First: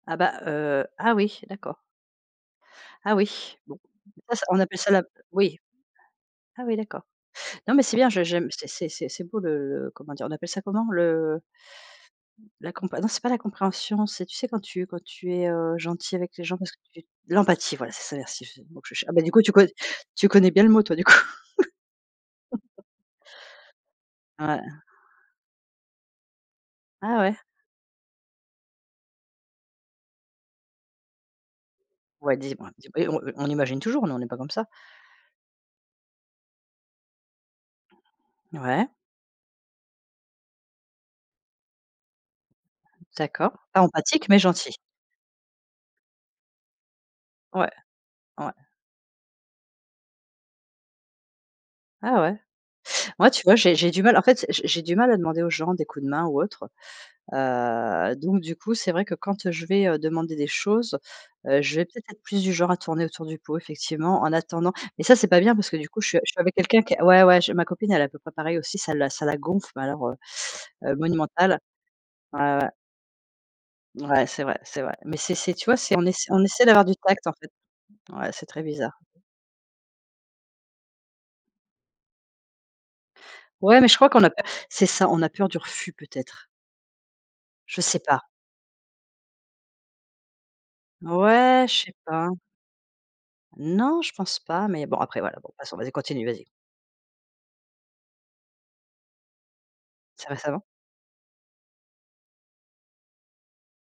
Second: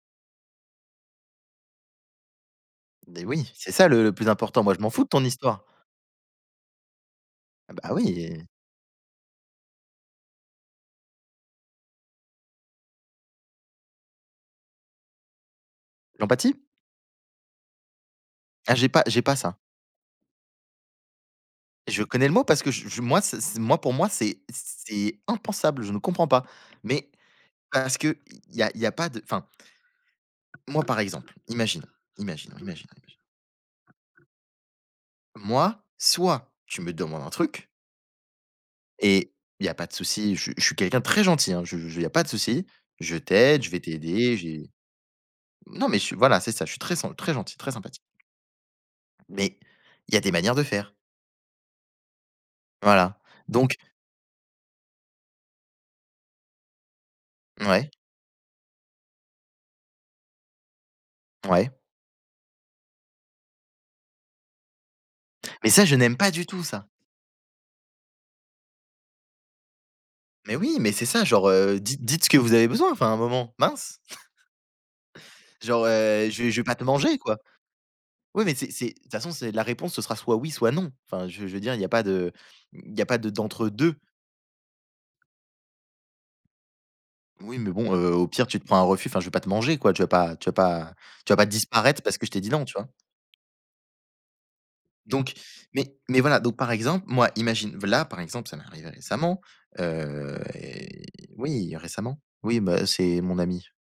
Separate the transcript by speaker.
Speaker 1: Ah bah, heu ah oui, d'accord. Ah
Speaker 2: Beh oui,
Speaker 1: oui?
Speaker 2: c'est
Speaker 1: Bon,
Speaker 2: ça le le
Speaker 1: des
Speaker 2: plus
Speaker 1: fois ça on
Speaker 2: important. Moi,
Speaker 1: appelle
Speaker 2: je m'en
Speaker 1: ça la
Speaker 2: fous de ton
Speaker 1: oui.
Speaker 2: histoire.
Speaker 1: Ah oui, d'accord.
Speaker 2: Ah
Speaker 1: Non mais
Speaker 2: bah
Speaker 1: c'est
Speaker 2: oui
Speaker 1: bien je
Speaker 2: et
Speaker 1: j'aime c'est c'est c'est beau le le comment dire? On appelle ça comment? Le la compré non c'est pas la compréhension, c'est tu sais quand tu quand tu es, heu, gentil avec les gens
Speaker 2: L'empathie?
Speaker 1: parce que tu l'empathie! Voilà c'est ça merci je c'est le
Speaker 2: Ah
Speaker 1: mot que
Speaker 2: j'ai
Speaker 1: je
Speaker 2: pas
Speaker 1: cher ah bah
Speaker 2: j'ai
Speaker 1: du
Speaker 2: pas
Speaker 1: coup, tu
Speaker 2: ça.
Speaker 1: co tu connais bien le mot toi du coup.
Speaker 2: Je connais le mot parce que je je moi c c'est moi pour moi c'est
Speaker 1: Ouais.
Speaker 2: c'est impensable, je ne comprends pas, mais
Speaker 1: Ah ouais.
Speaker 2: parce qu'il y a il y a pas de enfin Moi par exemple, imagine
Speaker 1: Ouais
Speaker 2: imagine
Speaker 1: dis moi
Speaker 2: imagine
Speaker 1: dis et
Speaker 2: imagine
Speaker 1: on heu, on imagine toujours mais on est pas comme ça.
Speaker 2: moi soit tu me demandes un truc
Speaker 1: Ouais.
Speaker 2: et il y a pas de souci je suis je suis quelqu'un de très gentil hein, je je il y a pas de souci. Je
Speaker 1: D'accord,
Speaker 2: t'aide, je vais
Speaker 1: pas empathique
Speaker 2: t'aider,
Speaker 1: mais
Speaker 2: j'ai
Speaker 1: gentil.
Speaker 2: non mais je suis voilà c'est ça, je suis très sen très gentil,
Speaker 1: Ouais.
Speaker 2: très sympathique.
Speaker 1: Ouais.
Speaker 2: Mais il y a des manières de faire.
Speaker 1: Ah ouais?
Speaker 2: Voilà,
Speaker 1: Moi tu vois j'ai
Speaker 2: donc
Speaker 1: j'ai du mal. En fait, j'ai j'ai du mal à demander aux gens des coups de main ou autre,
Speaker 2: Mouais.
Speaker 1: heu, donc du coup, c'est vrai que quand, heu, je vais, heu, demander des choses, heu,
Speaker 2: Ouais.
Speaker 1: je vais peut-être, être plus du genre à tourner autour du pot effectivement en attendant. Mais ça c'est pas bien
Speaker 2: Mais
Speaker 1: parce que
Speaker 2: ça,
Speaker 1: du
Speaker 2: je
Speaker 1: coup je
Speaker 2: n'aime
Speaker 1: suis
Speaker 2: pas
Speaker 1: je suis
Speaker 2: du
Speaker 1: avec
Speaker 2: tout
Speaker 1: quelqu'un
Speaker 2: ça!
Speaker 1: qui ouais, ouais je ma copine elle est à peu près pareil aussi, ça la ça la gonfle mais alors, heu
Speaker 2: Mais oui mais
Speaker 1: heu,
Speaker 2: c'est ça, genre,
Speaker 1: monumental!
Speaker 2: heu, di dites ce que
Speaker 1: Ouais,
Speaker 2: vous avez
Speaker 1: ouais.
Speaker 2: besoin, enfin à un moment, mince!
Speaker 1: Mouais c'est vrai, c'est vrai. Mais c'est c'est tu vois
Speaker 2: Genre,
Speaker 1: c'est on ess
Speaker 2: heu,
Speaker 1: on
Speaker 2: je vais je vais
Speaker 1: essaie
Speaker 2: pas te
Speaker 1: d'avoir du
Speaker 2: manger,
Speaker 1: tact, en
Speaker 2: quoi.
Speaker 1: fait. Ouais,
Speaker 2: Oui
Speaker 1: c'est
Speaker 2: mais
Speaker 1: très
Speaker 2: c'est c'est
Speaker 1: bizarre.
Speaker 2: de toute façon c'est la réponse ce sera soit oui, soit non. Enfin je je veux dire il y a pas de mmh, il y a pas de d'entre
Speaker 1: Ouais mais
Speaker 2: 2.
Speaker 1: je crois qu'on a peu c'est ça, on a peur du refus peut-être.
Speaker 2: Oui mais
Speaker 1: Je
Speaker 2: bon,
Speaker 1: sais
Speaker 2: heu,
Speaker 1: pas.
Speaker 2: au pire tu te prends un refus, enfin je vais pas te manger quoi, tu vas pas tu vas pas tu vas pas
Speaker 1: Ouais, je sais
Speaker 2: disparaître parce que
Speaker 1: pas.
Speaker 2: je t'ai dit «Non» tu vois?
Speaker 1: Non je pense pas mais bon, après
Speaker 2: Donc
Speaker 1: voilà bon passons, vas-y
Speaker 2: mais mais
Speaker 1: continue,
Speaker 2: voilà.
Speaker 1: vas-y.
Speaker 2: Donc par exemple moi imagine v là par exemple, ça m'est arrivé récemment,
Speaker 1: C'est
Speaker 2: heu
Speaker 1: récemment?
Speaker 2: et oui récemment, oui bah, c'est mon ami.